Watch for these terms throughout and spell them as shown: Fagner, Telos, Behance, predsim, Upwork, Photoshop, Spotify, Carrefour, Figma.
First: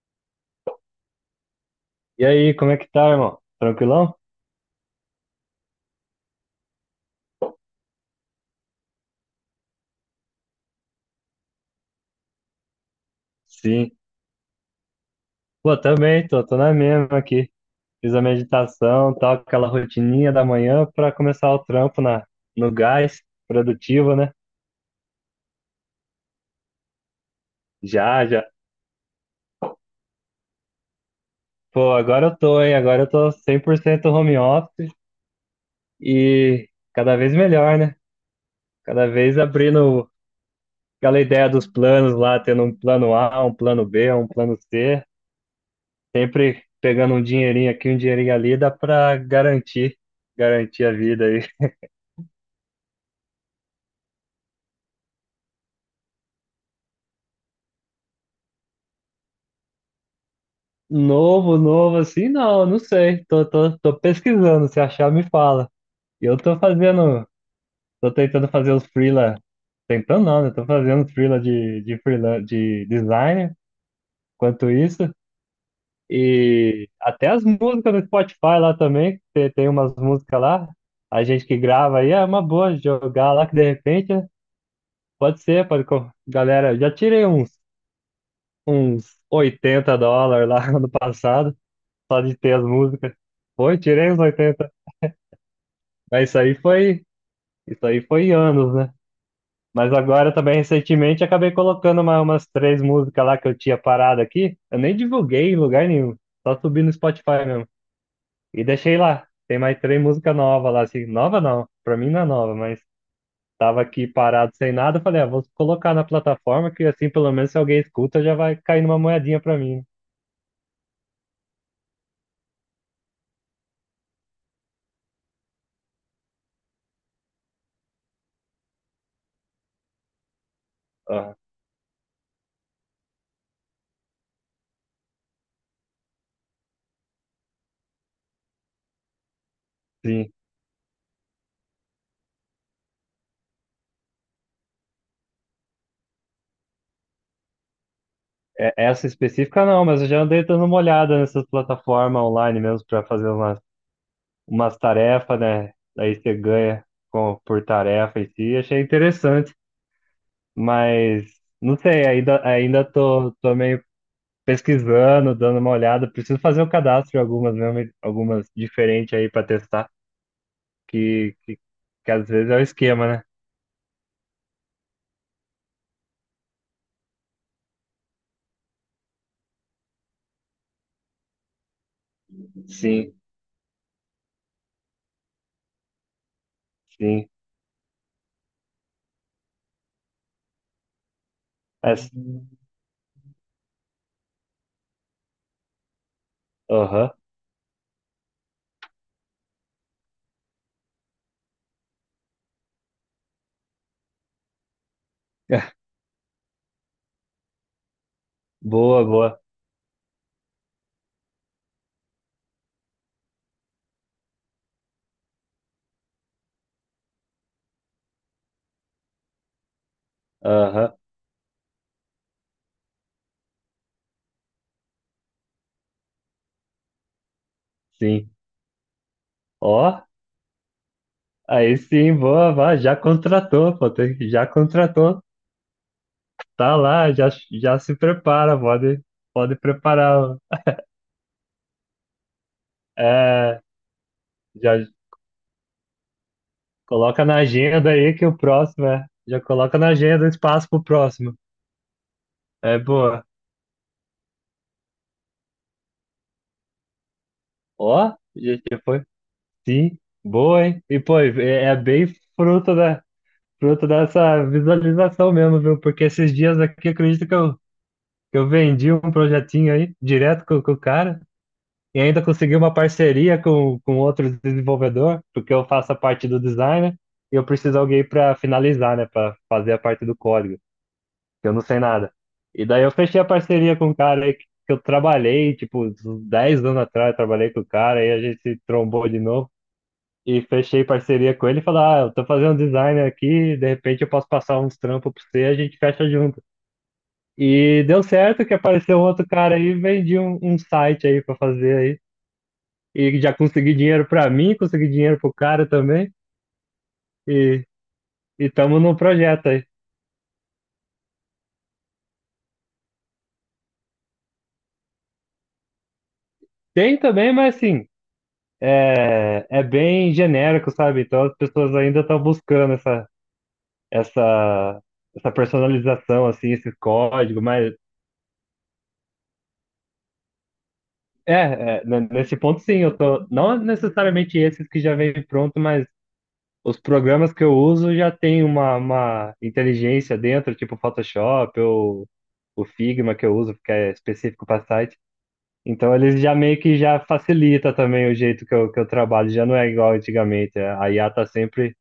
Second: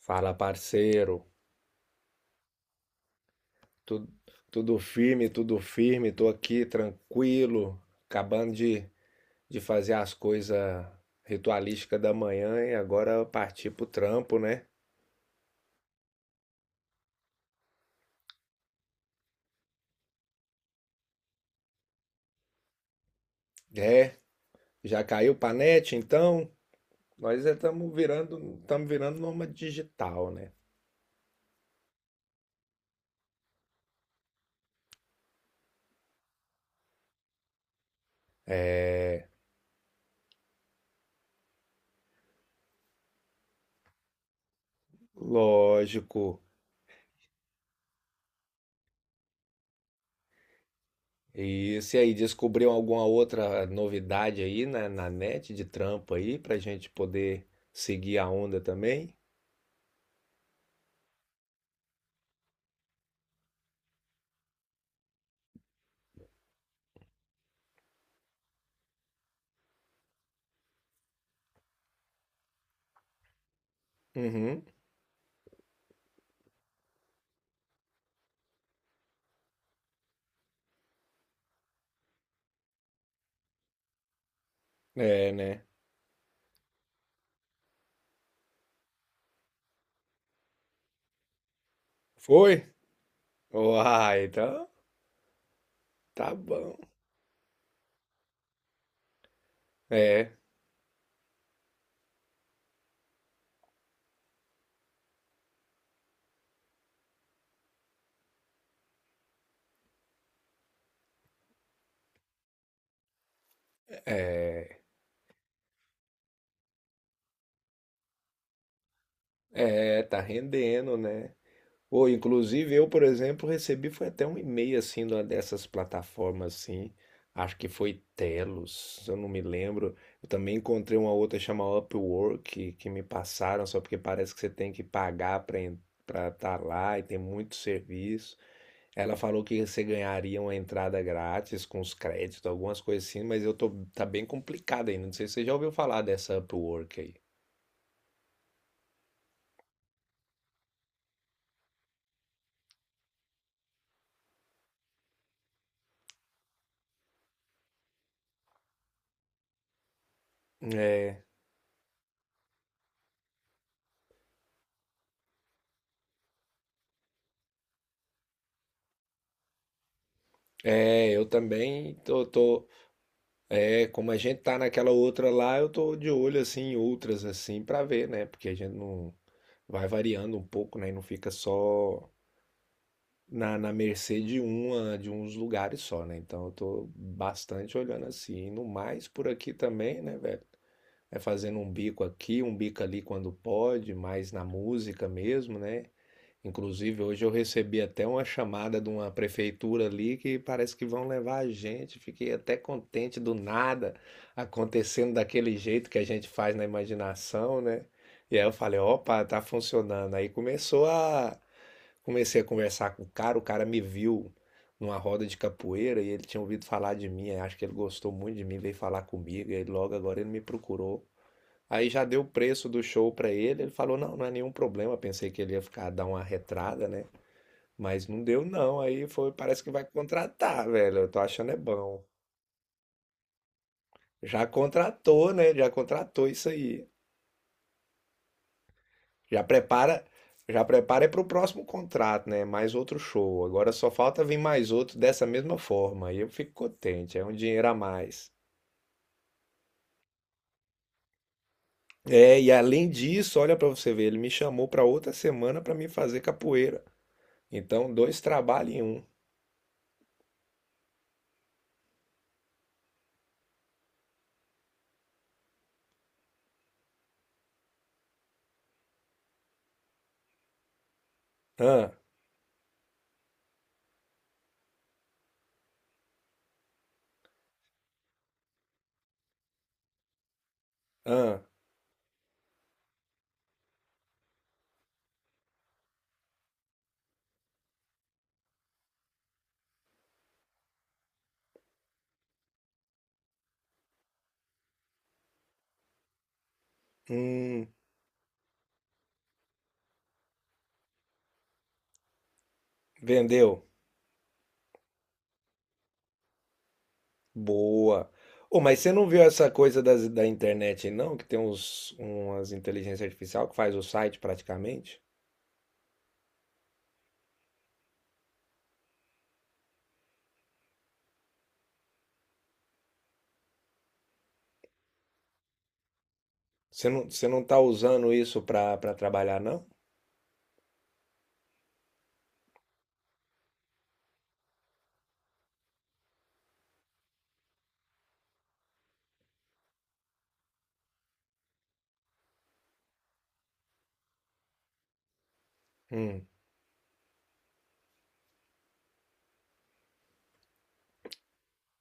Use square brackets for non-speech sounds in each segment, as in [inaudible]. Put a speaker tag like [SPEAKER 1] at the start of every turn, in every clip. [SPEAKER 1] Fala, parceiro.
[SPEAKER 2] E aí, como é que tá, irmão?
[SPEAKER 1] Tu-
[SPEAKER 2] Tranquilão?
[SPEAKER 1] Tudo firme, tudo firme. Tô aqui tranquilo, acabando de fazer as coisas ritualísticas da manhã e agora partir pro
[SPEAKER 2] Sim.
[SPEAKER 1] trampo, né?
[SPEAKER 2] Pô, também, tô na mesma aqui. Fiz a meditação, tal, aquela rotininha da manhã pra começar o trampo no gás,
[SPEAKER 1] É,
[SPEAKER 2] produtivo, né?
[SPEAKER 1] já caiu pra net, então? Nós
[SPEAKER 2] Já, já.
[SPEAKER 1] estamos virando nômade digital, né?
[SPEAKER 2] Pô, agora eu tô, hein? Agora eu tô 100% home office e cada vez melhor, né? Cada vez abrindo aquela ideia dos planos lá, tendo um plano A, um plano B, um plano C,
[SPEAKER 1] Lógico.
[SPEAKER 2] sempre pegando um dinheirinho aqui, um dinheirinho ali, dá pra garantir, garantir a vida aí.
[SPEAKER 1] E se aí descobriu alguma outra novidade aí na net de trampo aí pra gente poder seguir a onda também?
[SPEAKER 2] Novo, novo, assim, não, não sei. Tô pesquisando, se achar, me fala. E eu tô fazendo, tô tentando fazer os freela, tentando não, né? Tô fazendo os freela de freela, de designer,
[SPEAKER 1] Uhum.
[SPEAKER 2] quanto isso. E até as músicas no Spotify lá também, tem umas músicas lá, a gente que grava aí, é uma boa jogar lá, que de repente, né?
[SPEAKER 1] É,
[SPEAKER 2] Pode
[SPEAKER 1] né?
[SPEAKER 2] ser, galera, eu já tirei uns $80 lá [laughs] no passado, só de
[SPEAKER 1] Foi?
[SPEAKER 2] ter as músicas. Foi, tirei uns
[SPEAKER 1] Uai, então
[SPEAKER 2] 80. Mas
[SPEAKER 1] tá bom.
[SPEAKER 2] isso aí foi anos, né? Mas
[SPEAKER 1] É,
[SPEAKER 2] agora também recentemente acabei colocando umas três músicas lá que eu tinha parado aqui. Eu nem divulguei em lugar nenhum, só subi no Spotify mesmo. E deixei lá. Tem mais três músicas novas lá, assim. Nova não, pra mim não é nova, mas tava aqui parado sem
[SPEAKER 1] é,
[SPEAKER 2] nada. Eu falei, ah, vou colocar na plataforma que assim pelo menos se alguém escuta já vai cair numa moedinha pra mim.
[SPEAKER 1] é, tá rendendo, né? Ou, inclusive, eu, por exemplo, recebi foi até um e-mail assim de uma dessas plataformas assim. Acho que foi Telos, eu não me lembro. Eu também encontrei uma
[SPEAKER 2] Ah,
[SPEAKER 1] outra chamada Upwork que me passaram, só porque parece que você tem que pagar para estar lá e tem muito serviço. Ela falou que você
[SPEAKER 2] sim.
[SPEAKER 1] ganharia uma entrada grátis com os créditos, algumas coisas assim, mas eu tô, tá bem complicado ainda. Não sei se você já ouviu falar dessa Upwork aí.
[SPEAKER 2] Essa específica não, mas eu já andei dando uma olhada nessas plataformas online mesmo pra fazer umas tarefas, né? Aí você ganha por tarefa em si. Achei interessante,
[SPEAKER 1] É,
[SPEAKER 2] mas não sei, ainda tô meio pesquisando, dando uma olhada. Preciso fazer um cadastro de algumas mesmo, algumas diferentes aí para testar,
[SPEAKER 1] é, eu
[SPEAKER 2] que, que,
[SPEAKER 1] também
[SPEAKER 2] que às vezes é o esquema, né?
[SPEAKER 1] é, como a gente tá naquela outra lá, eu tô de olho assim em outras assim pra ver, né? Porque a gente não vai variando um pouco, né? E não fica só
[SPEAKER 2] Sim,
[SPEAKER 1] na mercê de uma, de uns lugares só, né? Então eu tô
[SPEAKER 2] sim.
[SPEAKER 1] bastante olhando assim, no mais por aqui também, né, velho? É fazendo um bico
[SPEAKER 2] Essa-
[SPEAKER 1] aqui, um bico ali quando pode, mais na música mesmo, né? Inclusive,
[SPEAKER 2] Aham.
[SPEAKER 1] hoje eu recebi até uma chamada de uma prefeitura ali que parece que vão levar a gente. Fiquei até contente do nada acontecendo daquele
[SPEAKER 2] [laughs]
[SPEAKER 1] jeito que a gente faz na imaginação, né? E aí eu falei,
[SPEAKER 2] Boa,
[SPEAKER 1] opa,
[SPEAKER 2] boa.
[SPEAKER 1] tá funcionando. Aí começou a Comecei a conversar com o cara me viu numa roda de capoeira e ele tinha ouvido falar de mim, aí acho que ele gostou muito de mim, veio falar comigo, e aí logo agora ele me
[SPEAKER 2] Aham,
[SPEAKER 1] procurou. Aí já deu o preço do show pra ele, ele falou: "Não, não é nenhum problema". Pensei que ele ia ficar dar uma retrada, né? Mas não
[SPEAKER 2] sim.
[SPEAKER 1] deu não. Aí foi, parece que vai
[SPEAKER 2] Ó,
[SPEAKER 1] contratar, velho. Eu tô achando é
[SPEAKER 2] aí
[SPEAKER 1] bom.
[SPEAKER 2] sim, boa, vá, já contratou, pô,
[SPEAKER 1] Já
[SPEAKER 2] já contratou.
[SPEAKER 1] contratou, né? Já contratou isso
[SPEAKER 2] Tá
[SPEAKER 1] aí.
[SPEAKER 2] lá, já, já se prepara, pode,
[SPEAKER 1] Já
[SPEAKER 2] pode
[SPEAKER 1] prepara,
[SPEAKER 2] preparar.
[SPEAKER 1] já prepara é pro próximo contrato, né? Mais outro show.
[SPEAKER 2] É,
[SPEAKER 1] Agora só falta vir mais
[SPEAKER 2] já
[SPEAKER 1] outro dessa mesma forma. Aí eu fico contente, é
[SPEAKER 2] coloca
[SPEAKER 1] um
[SPEAKER 2] na
[SPEAKER 1] dinheiro a
[SPEAKER 2] agenda aí que
[SPEAKER 1] mais.
[SPEAKER 2] o próximo é. Já coloca na agenda o espaço pro próximo.
[SPEAKER 1] É, e
[SPEAKER 2] É
[SPEAKER 1] além
[SPEAKER 2] boa.
[SPEAKER 1] disso, olha pra você ver, ele me chamou pra outra semana pra me fazer capoeira. Então,
[SPEAKER 2] Ó,
[SPEAKER 1] dois
[SPEAKER 2] já
[SPEAKER 1] trabalhos
[SPEAKER 2] já
[SPEAKER 1] em
[SPEAKER 2] foi.
[SPEAKER 1] um.
[SPEAKER 2] Sim, boa, hein? E pô, é bem fruto da, fruto dessa visualização mesmo, viu? Porque esses dias aqui, acredito que eu vendi um projetinho aí, direto com o cara.
[SPEAKER 1] Hã?
[SPEAKER 2] E ainda consegui uma parceria com outro desenvolvedor, porque eu faço a parte do design, né, e eu preciso de alguém para finalizar, né, para fazer a parte do código,
[SPEAKER 1] Ah,
[SPEAKER 2] que eu não sei nada. E daí eu fechei a parceria com um cara aí que eu trabalhei, tipo, uns 10 anos atrás, eu trabalhei com o cara, aí a gente se trombou de novo e fechei parceria com ele e falei, ah, eu tô fazendo design aqui, de repente eu posso passar uns trampos pra você, a gente fecha junto.
[SPEAKER 1] hum,
[SPEAKER 2] E deu certo que apareceu um outro cara aí, vendi um site aí pra fazer aí e já
[SPEAKER 1] vendeu.
[SPEAKER 2] consegui dinheiro pra mim, consegui dinheiro pro cara também, e
[SPEAKER 1] Boa. Oh, mas
[SPEAKER 2] estamos
[SPEAKER 1] você
[SPEAKER 2] num
[SPEAKER 1] não viu
[SPEAKER 2] projeto
[SPEAKER 1] essa
[SPEAKER 2] aí.
[SPEAKER 1] coisa da internet, não? Que tem uns, umas inteligência artificial que faz o site praticamente?
[SPEAKER 2] Tem também, mas assim, é bem genérico, sabe? Então as pessoas ainda estão buscando essa, essa personalização, assim, esse
[SPEAKER 1] Você
[SPEAKER 2] código,
[SPEAKER 1] não tá
[SPEAKER 2] mas
[SPEAKER 1] usando isso pra, pra trabalhar, não?
[SPEAKER 2] nesse ponto sim, eu tô, não necessariamente esses que já vem pronto, mas os programas que eu uso já tem uma inteligência dentro, tipo Photoshop ou o Figma que eu uso, que é específico para site. Então eles
[SPEAKER 1] Hum,
[SPEAKER 2] já meio que já facilita também o jeito que eu trabalho, já não é igual antigamente. É. A IA tá sempre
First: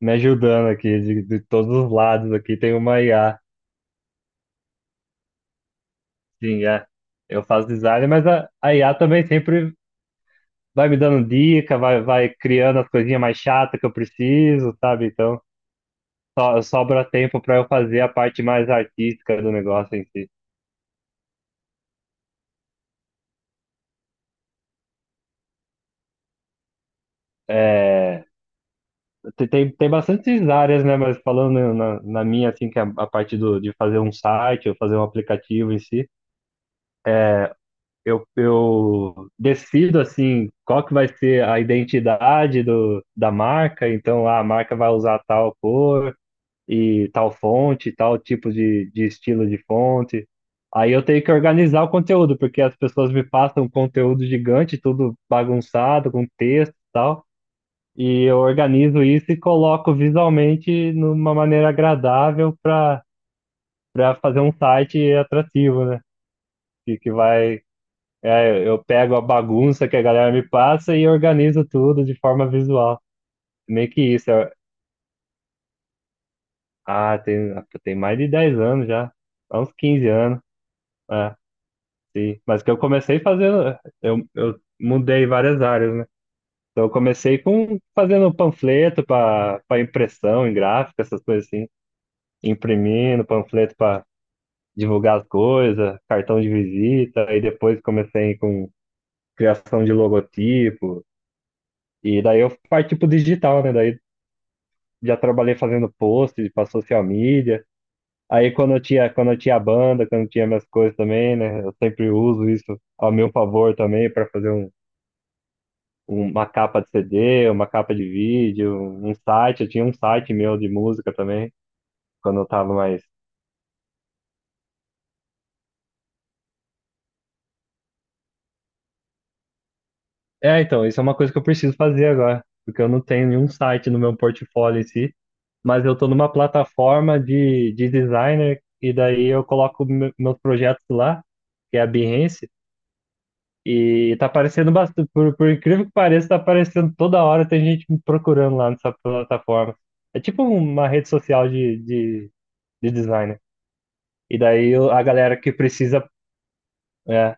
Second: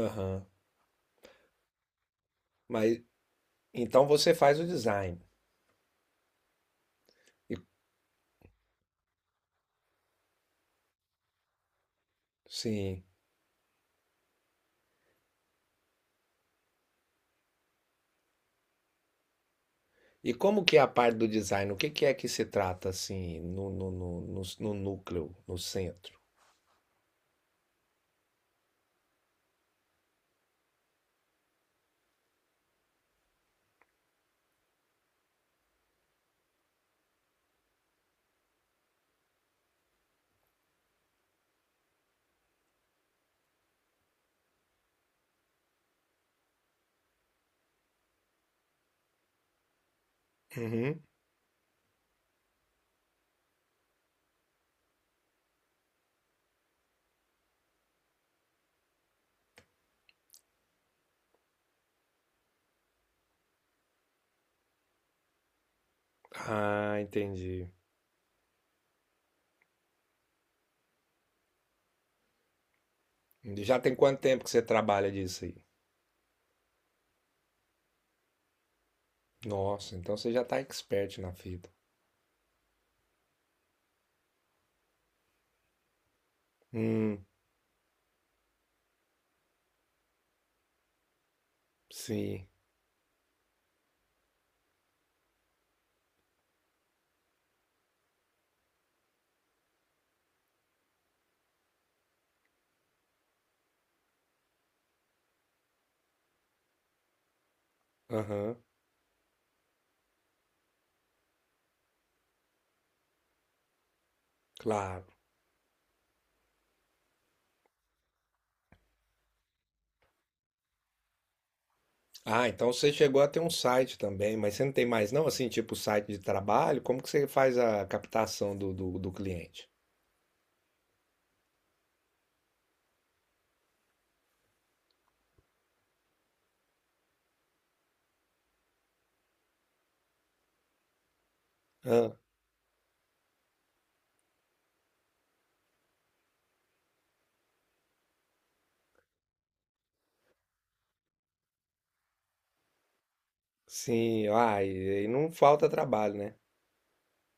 [SPEAKER 2] me ajudando aqui, de todos os lados aqui tem
[SPEAKER 1] Mas
[SPEAKER 2] uma IA.
[SPEAKER 1] então você faz o design.
[SPEAKER 2] Sim, é. Eu
[SPEAKER 1] E-
[SPEAKER 2] faço design, mas a IA também sempre vai me dando dica, vai criando as
[SPEAKER 1] sim.
[SPEAKER 2] coisinhas mais chatas que eu preciso, sabe? Então sobra tempo para eu fazer a parte mais artística do negócio em si.
[SPEAKER 1] E como que é a parte do design? O que que é que se trata assim no núcleo, no centro?
[SPEAKER 2] É, tem bastantes áreas, né? Mas falando na minha, assim, que é a parte de fazer um site ou fazer um aplicativo em si, eu decido, assim, qual que vai ser a identidade da marca. Então, ah, a marca vai usar tal cor e tal fonte, tal tipo de estilo de fonte. Aí eu
[SPEAKER 1] Uhum.
[SPEAKER 2] tenho que organizar o conteúdo, porque as pessoas me passam um conteúdo gigante, tudo bagunçado, com texto e tal. E eu organizo isso e coloco visualmente numa maneira agradável para fazer um site atrativo, né? Que,
[SPEAKER 1] Ah,
[SPEAKER 2] que vai.
[SPEAKER 1] entendi.
[SPEAKER 2] É, eu pego a bagunça que a galera me passa e organizo tudo de forma visual.
[SPEAKER 1] Já
[SPEAKER 2] Meio
[SPEAKER 1] tem
[SPEAKER 2] que
[SPEAKER 1] quanto
[SPEAKER 2] isso.
[SPEAKER 1] tempo que você trabalha disso aí?
[SPEAKER 2] Ah, tem mais de 10 anos já. Há uns
[SPEAKER 1] Nossa,
[SPEAKER 2] 15
[SPEAKER 1] então você
[SPEAKER 2] anos.
[SPEAKER 1] já tá expert na
[SPEAKER 2] É,
[SPEAKER 1] fita.
[SPEAKER 2] sim. Mas que eu comecei fazendo. Eu mudei várias áreas, né? Então eu
[SPEAKER 1] Hum,
[SPEAKER 2] comecei com fazendo panfleto para impressão em gráfica, essas coisas assim.
[SPEAKER 1] sim.
[SPEAKER 2] Imprimindo panfleto divulgar as coisas, cartão de visita, aí depois comecei com criação de logotipo, e daí eu parti pro digital, né? Daí já trabalhei fazendo post pra social media. Aí
[SPEAKER 1] Aham,
[SPEAKER 2] quando eu tinha banda, quando eu tinha minhas coisas também, né? Eu sempre uso isso ao meu favor também para fazer
[SPEAKER 1] claro.
[SPEAKER 2] uma capa de CD, uma capa de vídeo, um site. Eu tinha um site meu de música também, quando eu
[SPEAKER 1] Ah,
[SPEAKER 2] tava
[SPEAKER 1] então você
[SPEAKER 2] mais.
[SPEAKER 1] chegou a ter um site também, mas você não tem mais não, assim, tipo site de trabalho? Como que você faz a captação do cliente?
[SPEAKER 2] É, então, isso é uma coisa que eu preciso fazer agora, porque eu não tenho nenhum site no meu portfólio em si. Mas eu tô numa plataforma de designer e daí eu coloco meus projetos lá, que é a
[SPEAKER 1] Ah,
[SPEAKER 2] Behance, e tá aparecendo bastante, por incrível que pareça, tá aparecendo toda hora, tem gente me procurando lá nessa plataforma. É tipo uma rede social de designer.
[SPEAKER 1] sim.
[SPEAKER 2] E
[SPEAKER 1] Ah,
[SPEAKER 2] daí a
[SPEAKER 1] e não
[SPEAKER 2] galera que
[SPEAKER 1] falta
[SPEAKER 2] precisa,
[SPEAKER 1] trabalho, né?
[SPEAKER 2] é,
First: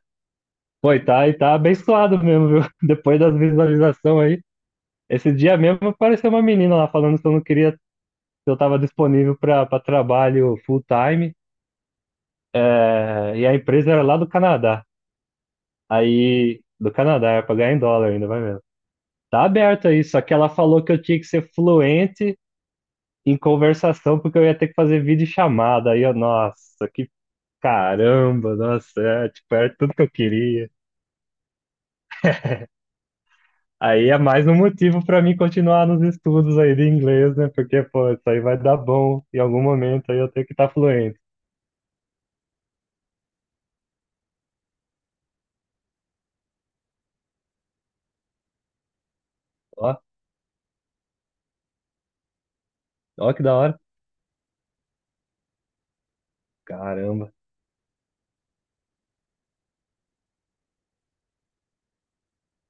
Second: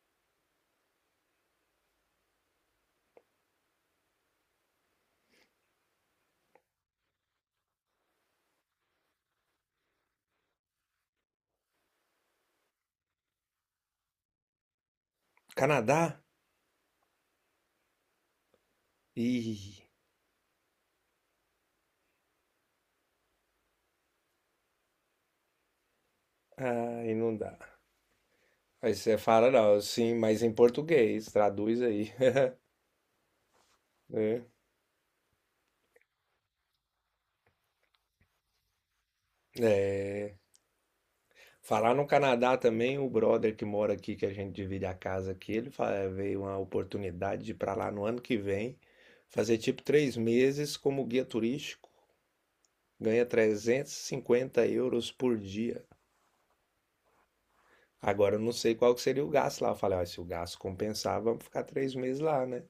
[SPEAKER 2] pô, e tá abençoado mesmo, viu? [laughs] Depois das visualizações aí. Esse dia mesmo apareceu uma menina lá falando que eu não queria, que eu tava disponível para trabalho full time. É, e a empresa era lá do Canadá.
[SPEAKER 1] Canadá?
[SPEAKER 2] Aí, do Canadá, era pra em dólar ainda, vai vendo. Tá
[SPEAKER 1] Ih,
[SPEAKER 2] aberto aí, só que ela falou que eu tinha que ser fluente em conversação, porque eu ia ter que fazer vídeo chamada. Aí eu, nossa, que
[SPEAKER 1] aí não dá.
[SPEAKER 2] caramba,
[SPEAKER 1] Aí
[SPEAKER 2] nossa,
[SPEAKER 1] você
[SPEAKER 2] é,
[SPEAKER 1] fala,
[SPEAKER 2] tipo, era
[SPEAKER 1] não,
[SPEAKER 2] tudo que eu
[SPEAKER 1] sim, mas em
[SPEAKER 2] queria.
[SPEAKER 1] português, traduz aí.
[SPEAKER 2] Aí é mais um
[SPEAKER 1] [laughs]
[SPEAKER 2] motivo pra mim continuar nos estudos aí de inglês, né? Porque, pô, isso aí vai dar bom em algum momento aí eu tenho que estar fluente.
[SPEAKER 1] Falar no Canadá também, o brother que mora aqui, que a gente divide a casa aqui, veio uma oportunidade de ir para lá no ano que vem, fazer tipo
[SPEAKER 2] Ó,
[SPEAKER 1] 3 meses como guia turístico, ganha
[SPEAKER 2] ó que da hora.
[SPEAKER 1] 350 euros por dia.
[SPEAKER 2] Caramba.
[SPEAKER 1] Agora eu não sei qual que seria o gasto lá. Eu falei, ó, se o gasto compensar, vamos ficar 3 meses lá, né?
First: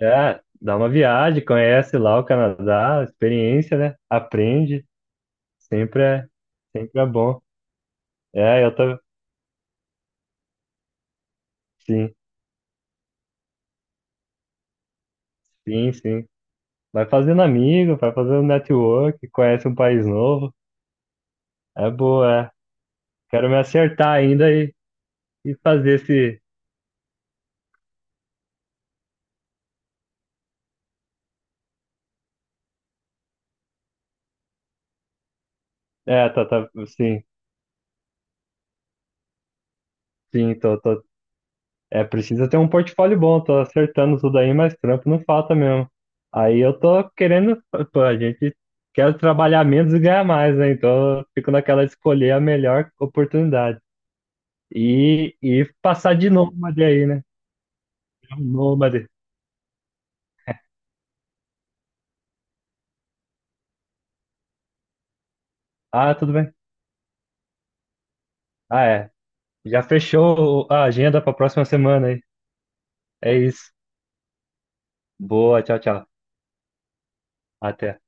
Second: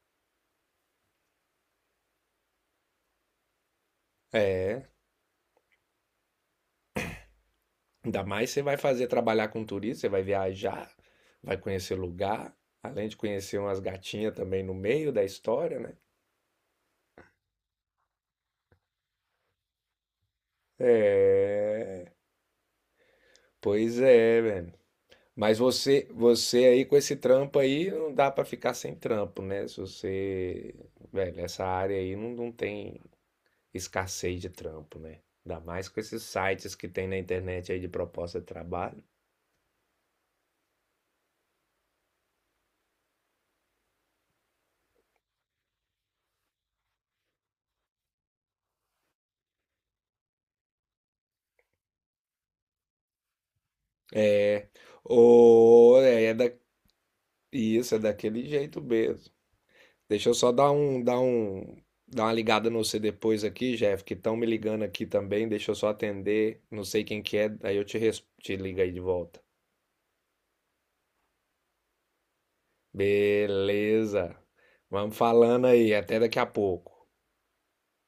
[SPEAKER 2] É, dá uma viagem, conhece lá o Canadá, experiência, né? Aprende,
[SPEAKER 1] É,
[SPEAKER 2] sempre é, sempre é bom.
[SPEAKER 1] ainda mais você
[SPEAKER 2] É, eu
[SPEAKER 1] vai
[SPEAKER 2] tô,
[SPEAKER 1] fazer trabalhar com turista, você vai viajar, vai conhecer
[SPEAKER 2] sim,
[SPEAKER 1] lugar, além de conhecer umas gatinhas também no meio da história, né?
[SPEAKER 2] sim, sim. Vai fazendo amigo, vai fazendo network, conhece um país novo. É
[SPEAKER 1] É,
[SPEAKER 2] boa, é. Quero me
[SPEAKER 1] pois
[SPEAKER 2] acertar
[SPEAKER 1] é,
[SPEAKER 2] ainda
[SPEAKER 1] velho.
[SPEAKER 2] e
[SPEAKER 1] Mas
[SPEAKER 2] fazer esse.
[SPEAKER 1] você aí com esse trampo aí, não dá pra ficar sem trampo, né? Se você, velho, essa área aí não, não tem escassez de trampo, né? Ainda mais com esses
[SPEAKER 2] É, tá, tá,
[SPEAKER 1] sites que tem na
[SPEAKER 2] sim,
[SPEAKER 1] internet aí de proposta de trabalho.
[SPEAKER 2] sim, tô, tô. É, precisa ter um portfólio bom, tô acertando tudo aí, mas trampo não falta mesmo. Aí eu tô querendo, pô, a gente quer trabalhar menos e ganhar mais, né? Então eu fico naquela de escolher a melhor oportunidade.
[SPEAKER 1] É,
[SPEAKER 2] E
[SPEAKER 1] ou
[SPEAKER 2] passar
[SPEAKER 1] é
[SPEAKER 2] de
[SPEAKER 1] é da,
[SPEAKER 2] nômade aí, né?
[SPEAKER 1] isso, é
[SPEAKER 2] É um
[SPEAKER 1] daquele jeito
[SPEAKER 2] nômade.
[SPEAKER 1] mesmo. Deixa eu só dar uma ligada no você depois aqui, Jeff, que estão me ligando aqui também. Deixa eu só
[SPEAKER 2] Ah, tudo bem.
[SPEAKER 1] atender, não sei quem que é, aí eu te, te ligo
[SPEAKER 2] Ah,
[SPEAKER 1] aí de
[SPEAKER 2] é.
[SPEAKER 1] volta.
[SPEAKER 2] Já fechou a agenda pra próxima semana aí. É isso.
[SPEAKER 1] Beleza. Vamos
[SPEAKER 2] Boa,
[SPEAKER 1] falando
[SPEAKER 2] tchau,
[SPEAKER 1] aí.
[SPEAKER 2] tchau.
[SPEAKER 1] Até daqui a pouco.
[SPEAKER 2] Até.